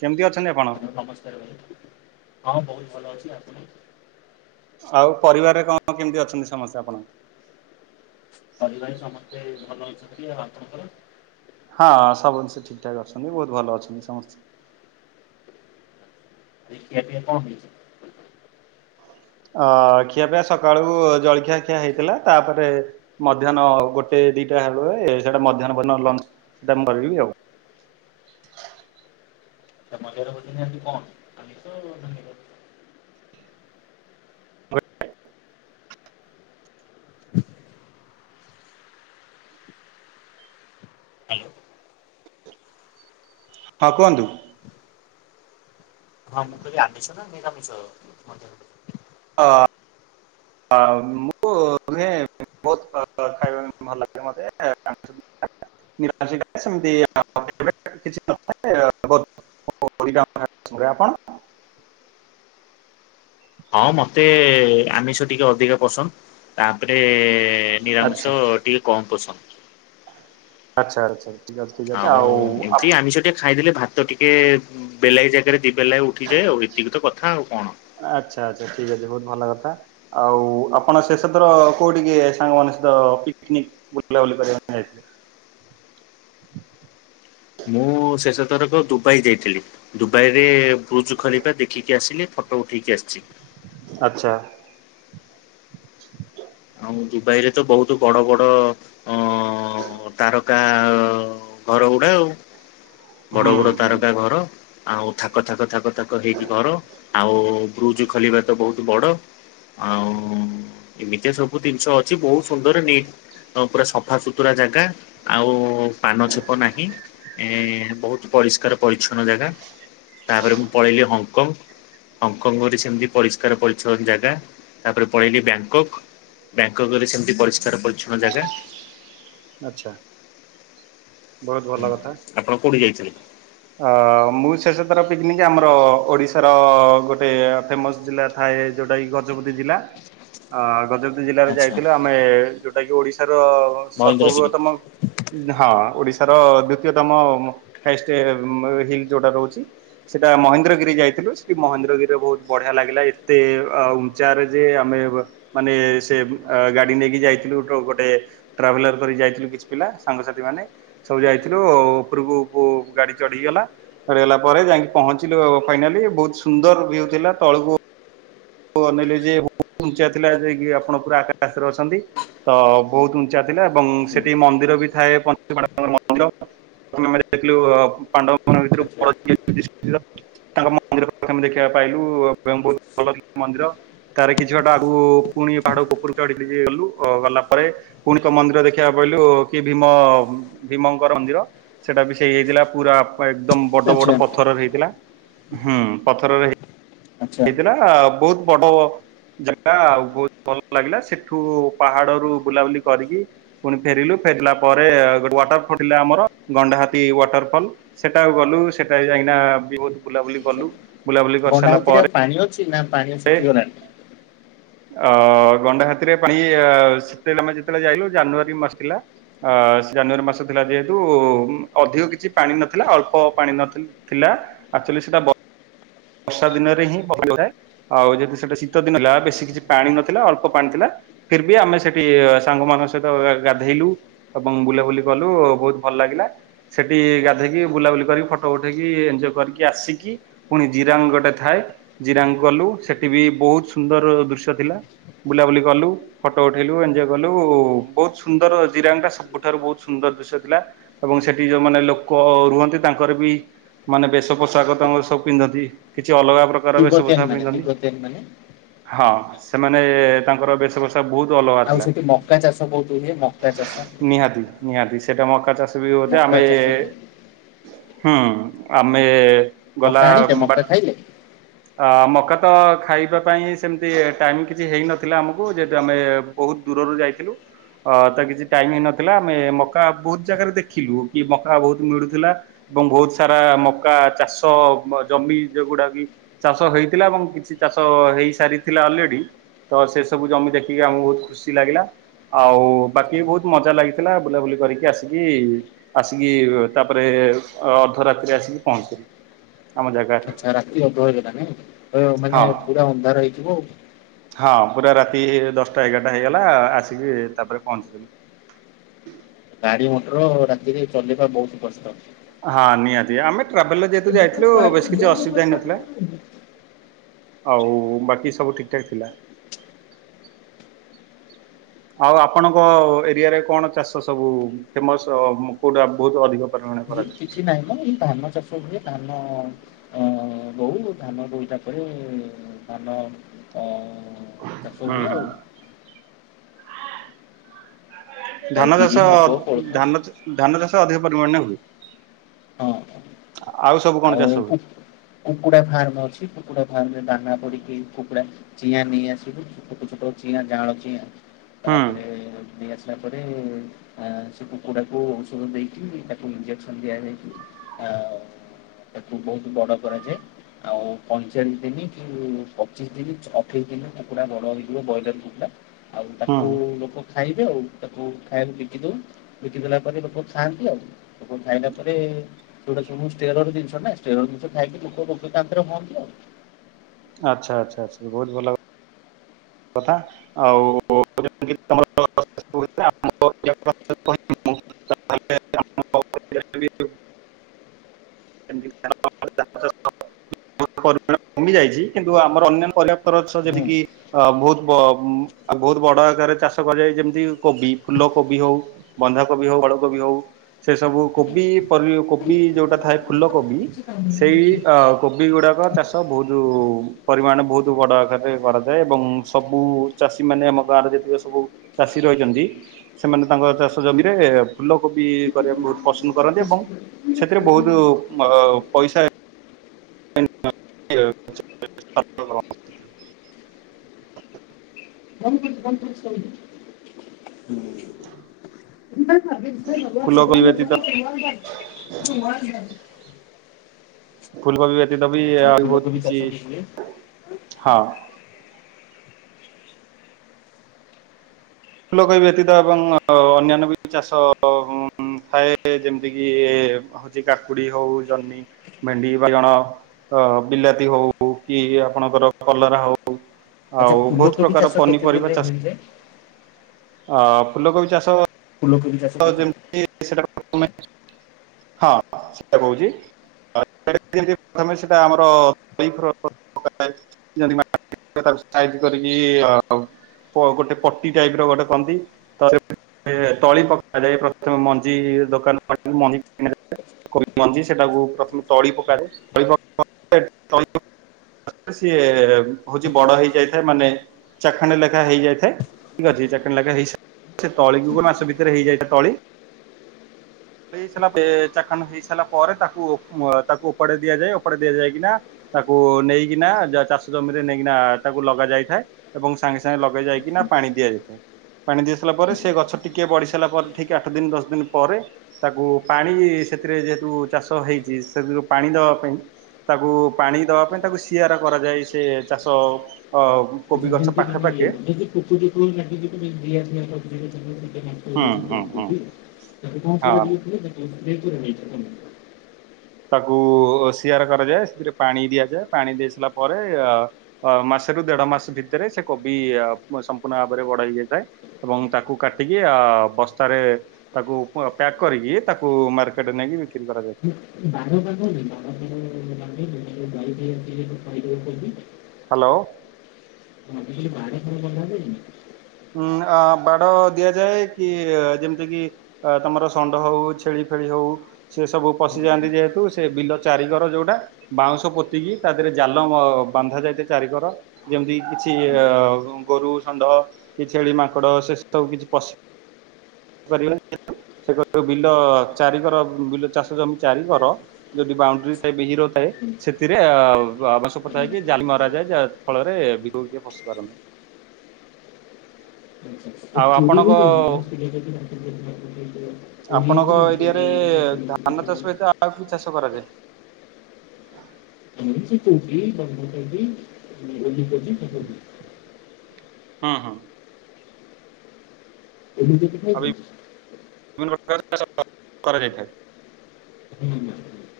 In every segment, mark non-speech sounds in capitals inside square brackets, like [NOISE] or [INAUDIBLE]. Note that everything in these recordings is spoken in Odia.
କେମିତି ଅଛନ୍ତି ଆପଣ? ନମସ୍କାର ଭାଇ, ହଁ ବହୁତ ଭଲ ଅଛି ଆପଣ। ଆଉ ପରିବାରରେ କଣ କେମିତି ଅଛନ୍ତି ସମସ୍ତେ ଆପଣ। ପରିବାରରେ ସମସ୍ତେ ଭଲରେ ଅଛନ୍ତି ଆପଣଙ୍କର ହଁ ସବୁ ଜିନିଷ ଠିକ ଠାକ୍ ଅଛନ୍ତି ବହୁତ ଭଲ ଅଛନ୍ତି ସମସ୍ତେ କେ ଅ ଖିଆ ପିଆ ସକାଳୁ ଜଳଖିଆ ଖିଆ ହେଇଥିଲା ତାପରେ ମଧ୍ୟାହ୍ନ ଗୋଟେ ସେ ଦିଟା ହୁଏ ସେଇଟା ମଧ୍ୟାହ୍ନ ମୁଁ କରିବି ଆଉ ମଜରବ କଣ ଆମିଷ ନା ନିରାମିଷ ହ୍ୟାଲୋ। ହଁ କୁହନ୍ତୁ। ହଁ ମୁଁ କହିଲି ଆମିଷ ନା ନିରାମିଷ। ମୁଁ ଭଲ ଲାଗିଲେ ଖାଏ। ଭଲ ଲାଗିଲେ ମୋତେ। ନିରାମିଷ ସେମିତି ଆପତ୍ତି କିଛି ନ ଥାଏ। ଆମିଷ ପସନ୍ଦ କି ଆପଣ। ହଁ ମତେ ଆମିଷ ଟିକେ ଅଧିକ ପସନ୍ଦ ତାପରେ ଆଚ୍ଛା ନିରାମିଷ ଟିକେ କମ ପସନ୍ଦ ଆଚ୍ଛା ଆଚ୍ଛା। ଠିକ୍ ଅଛି ଠିକ୍ ଅଛି ଆଉ ଏମିତି ଆମିଷ ଟେ ଖାଇଦେଲେ ଭାତ ତ ଟିକେ ବେଲାଇ ଜାଗାରେ ଦି ବେଳା ଉଠିଯାଏ ଆଉ ଏତିକି ତ କଥା ଆଉ କଣ। ଆଚ୍ଛା ଆଚ୍ଛା ଠିକ୍ ଅଛି ବହୁତ ଭଲ କଥା ଆଉ ଆପଣ ଶେଷଥର କୋଉଠିକେ ସାଙ୍ଗମାନଙ୍କ ସହିତ ପିକନିକ୍ ବୁଲାବୁଲି କରିବା ପାଇଁ ଯାଇଥିଲେ। [UNINTELLIGIBLE] ମୁଁ ଶେଷ ତରକ ଦୁବାଇ ଯାଇଥିଲି ଦୁବାଇରେ ବ୍ରୁଜ ଖଲିଫା ଦେଖିକି ଆସିଲି। ଫଟୋ ଉଠେଇକି ଆସିଛି। ଆଚ୍ଛା। [INAUDIBLE] ଆଉ ଦୁବାଇରେ ତ ବହୁତ ବଡ଼ ବଡ଼ ଅ - ହ ତାରକା ଘର ଗୁଡ଼ା ଆଉ ବଡ଼ ହୁଁ ବଡ଼ ହୁଁ ତାରକା ଘର। ଆଉ ଥାକ ଥାକ ଥାକ ଥାକ ହେଇକି ଘର ଆଉ ବ୍ରୁଜ ଖଲିଫା ତ ବହୁତ ବଡ଼। ଆଉ ଏମିତିଆ ସବୁ ଜିନିଷ ଅଛି ବହୁତ ସୁନ୍ଦର ନିଟ୍ ପୁରା ସଫା ସୁତୁରା ଜାଗା ଆଉ ପାନ ଛେପ ନାହିଁ ଏ ବହୁତ ପରିଷ୍କାର। ପରିଷ୍କାର ପରିଛନ୍ନ ଜାଗା ତାପରେ ମୁଁ ପଳେଇଲି ହଂକଂ ହଂକଂରେ ସେମିତି ପରିଷ୍କାର ପରିଚ୍ଛନ୍ନ ଜାଗା ତାପରେ ପଳେଇଲି ବ୍ୟାଙ୍କଙ୍ଗ ବ୍ୟାଙ୍କଙ୍ଗ ଗଲେ ସେମିତି ପରିଷ୍କାର ପରିଚ୍ଛନ୍ନ ଜାଗା। ଆଚ୍ଛା। ବହୁତ ହଁ ଭଲ କଥା। ଆପଣ କୋଉଠି ଯାଇଥିଲେ? ଅ ମୁଁ ଶେଷଥର ପିକନିକ୍ ଆମର ଓଡ଼ିଶାର ଗୋଟେ ଫେମସ ଜିଲ୍ଲା ଥାଏ। ଯୋଉଟା କି ଗଜପତି ଜିଲ୍ଲା ଅ ଗଜପତି ଜିଲ୍ଲାରେ ଆଚ୍ଛା ଯାଇଥିଲୁ ଆମେ ଯୋଉଟା କି ଓଡ଼ିଶାର ମହେନ୍ଦ୍ରଗିରି। ସର୍ବବୃହତମ ହଁ ଓଡ଼ିଶାର ଦ୍ଵିତୀୟତମ ହାଇଷ୍ଟ ହିଲ୍ ଯୋଉଟା ରହୁଛି। ସେଟା ମହେନ୍ଦ୍ରଗିରି ଯାଇଥିଲୁ ସେଠି ମହେନ୍ଦ୍ରଗିରିରେ ବହୁତ ବଢ଼ିଆ ଲାଗିଲା ଏତେ ଅ ଉଚ୍ଚାରେ ଯେ ଆମେ ମାନେ ସେ ଗାଡ଼ି ନେଇକି ଯାଇଥିଲୁ ଗୋଟେ ଟ୍ରାଭେଲର କରି ଯାଇଥିଲୁ କିଛି ପିଲା। ସାଙ୍ଗସାଥି ମାନେ ସବୁ ଯାଇଥିଲୁ ଆଉ ଉପରକୁ ଗାଡ଼ି ଚଢ଼ିଗଲା ଚଢ଼ିଗଲା ପରେ ଯାଇକି ପହଞ୍ଚିଲୁ ଫାଇନାଲି ବହୁତ ସୁନ୍ଦର ଭ୍ୟୁ ଥିଲା ତଳକୁ ତଳକୁ ଅନେଇଲେ ଯେ ବହୁତ୍ ଉଚ୍ଚାଥିଲା ଯାଇକି ଆପଣ ପୁରା ଆକାଶରେ ଅଛନ୍ତି ତ ବହୁତ ଉଚ୍ଚା ଥିଲା ଏବଂ ସେଠି ମନ୍ଦିର ବି ଥାଏ ପଞ୍ଚଲିଙ୍ଗେଶ୍ୱର ମନ୍ଦିର ଦେଖିଲୁ ପାଣ୍ଡବ ମାନଙ୍କ [INAUDIBLE] ତାଙ୍କ ମନ୍ଦିର ପା ଦେଖିବା ପାଇଁ ଭ୍ୟୁ ବହୁ ଭଲ ମନ୍ଦିର ତାର କିଛି ବାଟ ଆଗକୁ ପୁଣି ପାହାଡ ଉପରୁ ଚଢିଲି ଯଏ ଗଲୁ ଗଲା ପରେ ପୁଣିଙ୍କ ମନ୍ଦିର ଦେଖିବା ପରେ କହିଲୁ କି ଭୀମ ଭୀମଙ୍କର ମନ୍ଦିର ସେଟା ବି ସେଇ ହେଇଥିଲା ପୁରା ଏକଦମ ବଡ ଆଚ୍ଛା ବଡ ପଥରରେ ହେଇଥିଲା ହୁଁ ପଥରରେ ହେଇ ଆଚ୍ଛା। [INAUDIBLE] ବହୁତ ବଡ ଜାଗା ଆଉ ବହୁତ ଭଲ ଲାଗିଲା ସେଠୁ ପାହାଡରୁୁ ବୁଲାବୁଲି କରିକି ପୁଣି ଫେରିଲୁ ଫେରିଲା ପରେ ଗୋଟେ ୱାଟର ଫଲ ଥିଲା ଆମର ଗଣ୍ଡାହାୀ ୱାଟର ଫଲ ସେଟାକୁ ଗଲୁ ସେଟା ଯାଇ ବି ବହୁତ ବୁଲାବୁଲି କଲୁ ବୁଲାବୁଲି କରି ଗଣ୍ଡା ସାରିଲା ହାତୀରେ ଆଉ ପରେ ପାଣି ଅଛି ନାଁ ପାଣି ର ସୁଖୀ ଗଲାଣି? ଅ ଗଣ୍ଡା ହାତୀରେ ପାଣି ସେତେବେଳେ ଆମେ ଯେତେବେଳେ ଯାଇଲୁ ଜାନୁଆରୀ ମାସ ଥିଲା ଅ ଜାନୁଆରୀ ମାସ ଥିଲା ଯେହେତୁ ଅଧିକ କିଛି ପାଣି ନଥିଲା ଅଳ୍ପ ପାଣି ନ ଥିଲା ଆଚୁଲି ସେଟା [UNINTELLIGIBLE] ବର୍ଷା ଦିନରେ ହିଁ। ଥାଏ ଆଉ ଯଦି ସେଟା ଶୀତ ଦିନ ହେଲା ବେଶୀ କିଛି ପାଣି ନଥିଲା ଅଳ୍ପ ପାଣି ଥିଲା ଫିରିବ ଆମେ ସେଠି ସାଙ୍ଗ ମାନଙ୍କ ସହିତ ଗାଧେଇଲୁ ଏବଂ ବୁଲାବୁଲି କଲୁ ବହୁତ ଭଲ ଲାଗିଲା ସେଠି ଗାଧେଇକି ବୁଲାବୁଲି କରିକି ଫଟୋ ଉଠେଇକି ଏଞ୍ଜୟ କରିକି ଆସିକି ପୁଣି ଜିରାଙ୍ଗ ଗୋଟେ ଥାଏ। ଜିରାଙ୍ଗ କଲୁ ସେଠି ବି ବହୁତ ସୁନ୍ଦର ଦୃଶ୍ୟ ଥିଲା। ବୁଲାବୁଲି କଲୁ, ଫଟୋ ଉଠେଇଲୁ, ଏଞ୍ଜୋଅୟ୍ କଲୁ ବହୁତ ସୁନ୍ଦର ଜିରାଙ୍ଗ୍ ଟା ସବୁଠାରୁ ବହୁତ ସୁନ୍ଦର ଦୃଶ୍ୟ ଥିଲା ଏବଂ ସେଠି ଯେଉଁମାନେ ଲୋକ ରୁହନ୍ତି ତାଙ୍କର ବି ମାନେ ବେଶ ପୋଷାକ ତାଙ୍କର ସବୁ ପିନ୍ଧନ୍ତି କିଛି ଅଲଗା ଦ୍ବାରା ବେଶଭୋଷାକ ପିନ୍ଦନ୍ତି। ମାନେ ହଁ, ସେମାନେ ତାଙ୍କର ବେଶଭୋଷା ତା ବହୁତ ଅଲଗା ଆଉ ଥିଲା ସେଠି ମକା ଚାଷ ବହୁତ ହୁଏ ମକା ଚାଷ ନିହାତି ନିହାତି ସେ ସେଇଟା ମକା ଚାଷ୍ ବି ହଉଛି। ମକା ଆମେ ଚାଷ ହୁଁ ଆମେ ମକା ଗଲା ଆଣିଲେ ବାଟ୍ ପାଇଲେ ଆ ମକା ତ ଖାଇବା ପାଇଁ ସେମିତି ଟାଇମ୍ କିଛି ହେଇନଥିଲା ଆମକୁ ଯେହେତୁ ଆମେ ବହୁତ ଦୂରରୁ ଯାଇଥିଲୁ। ଅ ତ କିଛି ଟାଇମ୍ ହେଇ ନଥିଲା। ଆମେ ମକା ବହୁତ ଜାଗାରେ ଦେଖିଲୁ କି ମକା ବହୁତ ମିଳୁଥିଲା। ଏବଂ ବହୁତ ସାରା ମକା ଚାଷ ମ ଜମି ଯୋଉଗୁଡା କି ଚାଷ ହେଇଥିଲା ଏବଂ କିଛି ଚାଷ ହେଇସାରିଥିଲା ଅଲରେଡି ତ ସେ ସବୁ ଜମି ଦେଖିକି ଆମକୁ ବହୁତ ଖୁସି ଲାଗିଲା। ଆଉ ବାକି ବହୁତ ମଜା ଲାଗିଥିଲା ବୁଲାବୁଲି କରିକି ଆସିକି ଆସିକି ତାପରେ ଟେଲ ଅର୍ଦ୍ଧରାତ୍ରିରେ ଆସିକି ପହଞ୍ଚିଲୁ ଆମ ଜାଗା। ରହିଗଲା ନାଇ ଅ ମାନେ ପୁରା ଅନ୍ଧାର ହେଇଥିବ ଆଉ। ହଁ ପୁରା ରାତି ଦଶଟା ଏଗାରଟା ହେଇଗଲା ଆସିକି ତାପରେ ପହଞ୍ଚିଥିଲୁ। ଗାଡି ମଟର ରାତିରେ ଚଲେଇବା ବହୁତ କଷ୍ଟ। ହଁ ନିହାତି ଆମେ ଟ୍ରାଭେଲରେ ଯେହେତୁ ଯାଇଥିଲୁ ବେଶି କିଛି ଅସୁବିଧା ହେଇନଥିଲା। ଆଉ ବାକି ସବୁ ଠିକଠାକ୍ ଥିଲା? ଆଉ ଆପଣଙ୍କ ଏରିଆରେ କ'ଣ ଚାଷ ସବୁ ଫେମସ କଉଟା ବହୁତ ଅଧିକ? ପରିମାଣରେ ୟେ କରାଯାଏ? କିଛି ନାହିଁ ମ ଏଇ ଧାନ ଚାଷ ହୁଏ। ଧାନ ଅ ଦଉ ଧାନ ଦୋଇ ତାପରେ ଧାନ ଅ ଅ ଚାଷ ହୁଁ ହୁଏ ହୁଁ ଆଉ। ଆଉ ବିରି ଧାନଚାଷ ମୁଗ କୋଳଥ ଧାନ ଧାନଚାଷ ଅଧିକ ପରିମାଣରେ ହୁଏ। ହଁ। ଆଉ ସବୁ କ'ଣ ଚାଷ ହୁଏ। କୁକୁଡା ଫାର୍ମ ଅଛି। କୁକୁଡା ଫାର୍ମରେ ଦାନା ପଡିକି କୁକୁଡା ଚିଆଁ ନେଇ ଆସିବୁ। ଛୋଟ ଛୋଟ ଚିଆଁ ଜାଁଳ ଚିଆଁ ହୁଁ ତାପରେ ନେଇ ଆସି ତାପରେ ଅ ସେ କୁକୁଡ଼ାକୁ ଔଷଧ ଦେଇକି ତାକୁ ଇଞ୍ଜେକ୍ସନ ଦିଆଯାଇ ହଁ ବହୁତ ବଡ କରାଯାଏ ଆଉ ପଇଁଚାଳିଶ ଦିନ କି ପଚିଶ ଦିନ ଅଠେଇଶି ଦିନ କୁକୁଡ଼ା ବଡ ହେଇଯିବ ବଏଲର୍ କୁକୁଡ଼ା ଆଉ ହୁଁ ତାକୁ ଲୋକ ଖାଇ ଦିଆଉ ତାକୁ ଖାଇବାକୁ ବିକି ଦଉ ବିକିଦେଲା ପରେ ଲୋକ ଖାଆନ୍ତି ଆଉ ଲୋକ ଥରେ ସେଟା ଶୁଣୁନୁ ଷ୍ଟେରଏଡ ଜିନିଷ ନା ଷ୍ଟେରଏଡ ଜିନିଷ ଖାଇକି ଲୋକ [UNINTELLIGIBLE] ହଅନ୍ତି ଆଉ। ଆଚ୍ଛା ଆଚ୍ଛା ଆଚ୍ଛା ବହୁତ ଭଲ କଥା ଆଉ [UNINTELLIGIBLE] [UNINTELLIGIBLE] [UNINTELLIGIBLE] କମି ଯାଇଛି କିନ୍ତୁ ଆମର ଅନ୍ୟାନ୍ୟ ପରଯାପ୍ତ ଗଛ ହୁଁ। ଯେତିକି ଅ ବହୁତ ବ ବହୁତ ବଡ ଆକାରରେ ଚାଷ କରାଯାଏ ଯେମିତି କୋବି ଫୁଲକୋବି ହଉ ବନ୍ଧାକୋବି ହଉ ବଡକୋବି ହଉ। ସେ ସବୁ କୋବି ପରି କୋବି ଯୋଉଟା ଥାଏ ଫୁଲକୋବି ସେଇ ଅ କୋବି ଗୁଡ଼ାକ ଚାଷ ବହୁତ ପରିମାଣ ବହୁତ ବଡ଼ ଆକ୍ କାରେ କରାଯାଏ ଏବଂ ସବୁ ଚାଷୀମାନେ ଆମ ଗାଁରେ ଯେତିକ ସବୁ ଚାଷୀ ରହିଛନ୍ତି ସେମ୍ ସେମାନେ ତାଙ୍କ ଚାଷ ଜମିରେ ଫୁଲକୋବି ଆଚ୍ଛା କରିବାକୁ ବହୁତ୍ ପସନ୍ଦ କରନ୍ତି ଏବଂ ଆଚ୍ଛା ସେଥିରେ ବହୁତ ଅ ପଇସା [UNINTELLIGIBLE] ବନ୍ଦ କରିଦେ ବନ୍ଦ କରିଦେ ଶୋଇଛି। [INAUDIBLE] ଫୁଲକୋବି ବ୍ୟତୀତ [UNINTELLIGIBLE] ଫୁଲକବି ବ୍ୟତିତ ବି ଏହାର ବହୁତ ଫୁଲକୋବି ଚାଷ କିଛି ବି ହୁଏ ହଁ। ଫୁଲକବି ବ୍ୟତୀତ ଏବଂ ଅନ୍ୟାନ୍ୟ ବି ଚାଷ ଥାଏ ଯେମିତି କିି ହଉଚି କାକୁଡି ହଉ, ଜହ୍ନି, ଭେଣ୍ଡି, ବାଇଗଣ। ଅ ବିଲାତି ହଉ କି ଆପଣଙ୍କର କଲରା ହଉ। ଆଚ୍ଛା ଆଉ ବହୁତ ଫୁଲକୋବି ପ୍ରକାର ଚାଷ କେତେ ପନିପରିବା ଦିନରେ ଚାଷ ହେଇଯାଏ ଆ ଫୁଲକୋବି ଚାଷ ଫୁଲକୋବି ଚାଷ କେତେ ତମେ ହଁ ସେଟା କହୁଚି। [UNINTELLIGIBLE] ମେ ସେଟା ଆମର [UNINTELLIGIBLE] ତା ସାଇଜ କରିକି ଅ ଗୋଟେ ପଟି ଟାଇପ ର ଗୋଟେ କନ୍ତି ତ ତଳି ପକାଯାଏ। ପ୍ରଥମେ ମଞ୍ଜି ଦୋକାନ ମଞ୍ଜି କି [UNINTELLIGIBLE] କ ମଞ୍ଜି ସେଟାକୁ ପ୍ରଥମେ ତଳି ପକାଯାଏ। ତଳି ପ [UNINTELLIGIBLE] ରେ ସିଏ ହଉଚି ବଡ ହେଇଯାଇଥାଏ। ମାନେ ଚାଖଣ୍ଡ ଲେଖା ହେଇଯାଇଥାଏ। ଠିକ୍ ଅଛି ଚାଖଣ୍ଡେ ଲେଖା ହେଇ ସେ ଆଚ୍ଛା ତଳିକୁୁଗ ମାସ ଭ ରେ ହେଇଯାଇଥାଏ ତଳି। [INAUDIBLE] ଇାରା ଚାଖାନ ହେଇସାରିଲା ପରେ ତାକୁ ତାକୁ ଓ ଓପାଡ଼ି ଦିଆଯାଏ ଉପଡି ଦିଆଯାଏକି ନା ତାକୁ ନେଇକିନା ଯ ଚାଷ ଜମିରେ ନେଇକିନା ତାକୁ ଲଗା ଯାଇଥାଏ ଏବଂ ସାଙ୍ଗେ ସାଙ୍ଗେ ଲଗେଇ ଯାଇକିନା ପାଣି ଣି ଦିଆଯାଇଥାଏ ପାଣି ଦିଆ ସାରିଲା ପରେ ସେ ଗଛ ଟିକେ କେ ବଢି ସାରା ପରେ ଠିକ ଆଠ ଦିନ ଦଶ ଦିନ ପରେ ତାକୁ ପାଣି ସେଥିରେ ଯେହେତୁ ଚାଷ ହେଇଚି ସବ ପାଣି ଦବା ପାଇଁ ତାକୁ ପାଣି ଦବା ପାଇଁ ତାକୁ ସିଆର କରାଯାଏ ସେ ଚାଷ ଅ କୋବି ଗଛ ପାଖେ ପାଖେ [UNINTELLIGIBLE] ହୁଁ ହୁଁ ହୁଁ [UNINTELLIGIBLE] ହଁ [UNINTELLIGIBLE] ତାକୁ ଶିଆର କରାଯାଏ ସେଥିରେ ପାଣି ଦିଆଯାଏ ପାଣି ଦେଇ ସାରିଲା ପରେ ମା ମାସେର ଦେଢ ମାସ ଭିତରେ ସେ କବି ସମ୍ପୂର୍ଣ ଭାବରେ ଗଡ ହେଇଯାଇଥାଏ ଏବଂ ତାକୁ କାଟିକି ଅ ବସ୍ତାରେ ତାକୁ ପ୍ୟାକ୍ କରିକି ତାକୁ ମାର୍କେଟରେ ନେଇକି ବିକ୍ରି କରାଯାଇଥାଏ। [UNINTELLIGIBLE] ହାଲୋ। ହଁ ବାହାର ବନ୍ଧା [UNINTELLIGIBLE] ହଁ ବାଡ଼ ଦିଆଯାଏ କି ଯେମିତି କିି ଆ ତମର ଷଣ୍ଢ ହଉ ଛେଳି ଛେଳି ହଉ ସେ ସବୁ ପଶିଯାଆନ୍ତି ଯେହେତୁ ସେ ବିଲ ଚାରିଗର ଯୋଉଟା ବାଉଁଶ ପୋତିକି ତା ଦେହରେ ଜାଲ ବ ବାନ୍ଧା ଯାଇଥା ଚାରିିକର ଯେମିତି କିଛି ଅ ଗୋରୁ, ଷଣ୍ଡ କି ଛେଳି, ମାଙ୍କଡ଼ ସେ ସବୁ କିଛି ପଶିପାରିବେନି ଆଉ। ସେ କ ବିଲ ଚାରି କର ବିଲ ଚାଷ ଜମି ଚାରି କରର ଯଦି ବାଉଣ୍ଡରି ଥାଏ ବି ହିର ଥାଏ। ସେଥିରେ ଆବାସ ପଥା ହେଇକି ଜାଲି ମରଆ ଯାଏ ଯାହା ଫଳରେ ଭିତରେ କିଏ ପଶି ପାରୁନି। [INAUDIBLE] ଆଉ ଚୁଡ଼ି ବି ଯ ଆପଣଙ୍କ [UNINTELLIGIBLE] ଆପଣଙ୍କ ଏରିଆରେ ଧାନ ଚାଷ କଲେ ସହିତ ଆଉ କି ଚାଷ କରାଯାଏ? [INAUDIBLE] ଆ ସେ କୋବି ବନ୍ଧାକୋବି ଉଲୁକୋବି ସେସବୁ। ହଁ ହଁ। ଏମ ତ ପିଠା ଆଉ ଖାଇଚନ୍ତି? ବିଭିନ୍ନ ପ୍ରକାର ଚା କରାଯାଇଥାଏ। ହଁ ଆଉ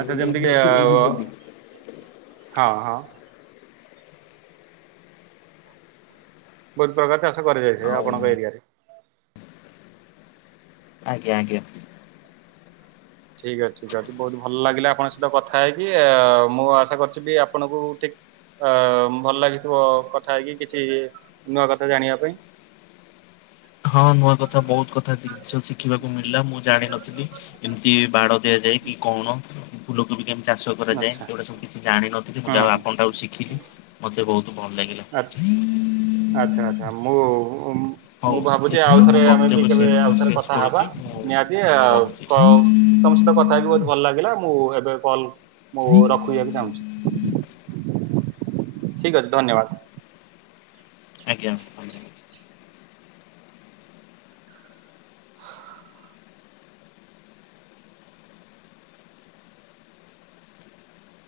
ଆଚଛା ଗୋଟେ ଯେମିତିକ ଆମର ଅଛି ଓଲିକୋବି ହଁ ହଁ। ବହୁତ ପ୍ରକାର ଚାଷ କରି ଯାଇଥିବ ଆଉ ଆପଣଙ୍କ ଏରିଆରେ। ଆଜ୍ଞା ଆଜ୍ଞା। ଠିକ ଅଛି। ଯଦି ବହୁତ ଭଲ ଲାଗିଲା ଆପଣଙ୍କ ସହିତ କଥା ହେଇକି। ମୁଁ ଆଶା କରିୁଛି ବି ଆପଣଙ୍କୁ ଠିକ ଅ ଭଲ ଲାଗିଥିବ କଥା ହେଇ କି କିଛି ନୂଆ କଥା ଜାଣିବା ପାଇଁ। ହଁ ନୂଆ କଥା ବହୁତ କଥା। ସବୁ ଶିଖିବାକୁ ମିଳିଲା ମୁଁ ଜାଣିନଥିଲି ଏମତି ବାଡ଼ ଦିଆଯାଏ କି କଣ। ଫୁଲକୁ ବି କେମିତି ଚାଷ କରାଯାଏ ଆଚ୍ଛା ଏଗୁଟା ସବୁ କିଛି ଜାଣିିନଥିଲି ମୁ ହୁଁ ଯାହା ହୁଁ ଆପଣଟା ଆଉ ଶିଖିଲି ମୋତେ ବହୁତ ଭଲ ଲାଗିଲା। ଆଚ୍ଛା। ଆଚ୍ଛା ଆଚ୍ଛା ମୁଁ ହଉ ମୁଁ ଭାବୁଛି ଏଥର ମୁଁ ଆଉଥରେ ଆମେ ବି ବକ୍ତବ୍ୟ କେବେ ଶେଷ ଆଉଥରେ ଶେଷ କଥା ହେବା କରୁଛି ମୁଁ ନିହାତି ଆ ତାହେଲେ ରହୁଛି କ ତମ ସହିତ କଥା ହେଇକି ବହୁତ ଭଲ ଲାଗିଲା ମୁଁ ଏବେ କଲ ମୁଁ ରଖିବାକୁ ଚାହୁଁଛି। ଠିକ ଅଛି ଧନ୍ୟବାଦ। ଆଜ୍ଞା।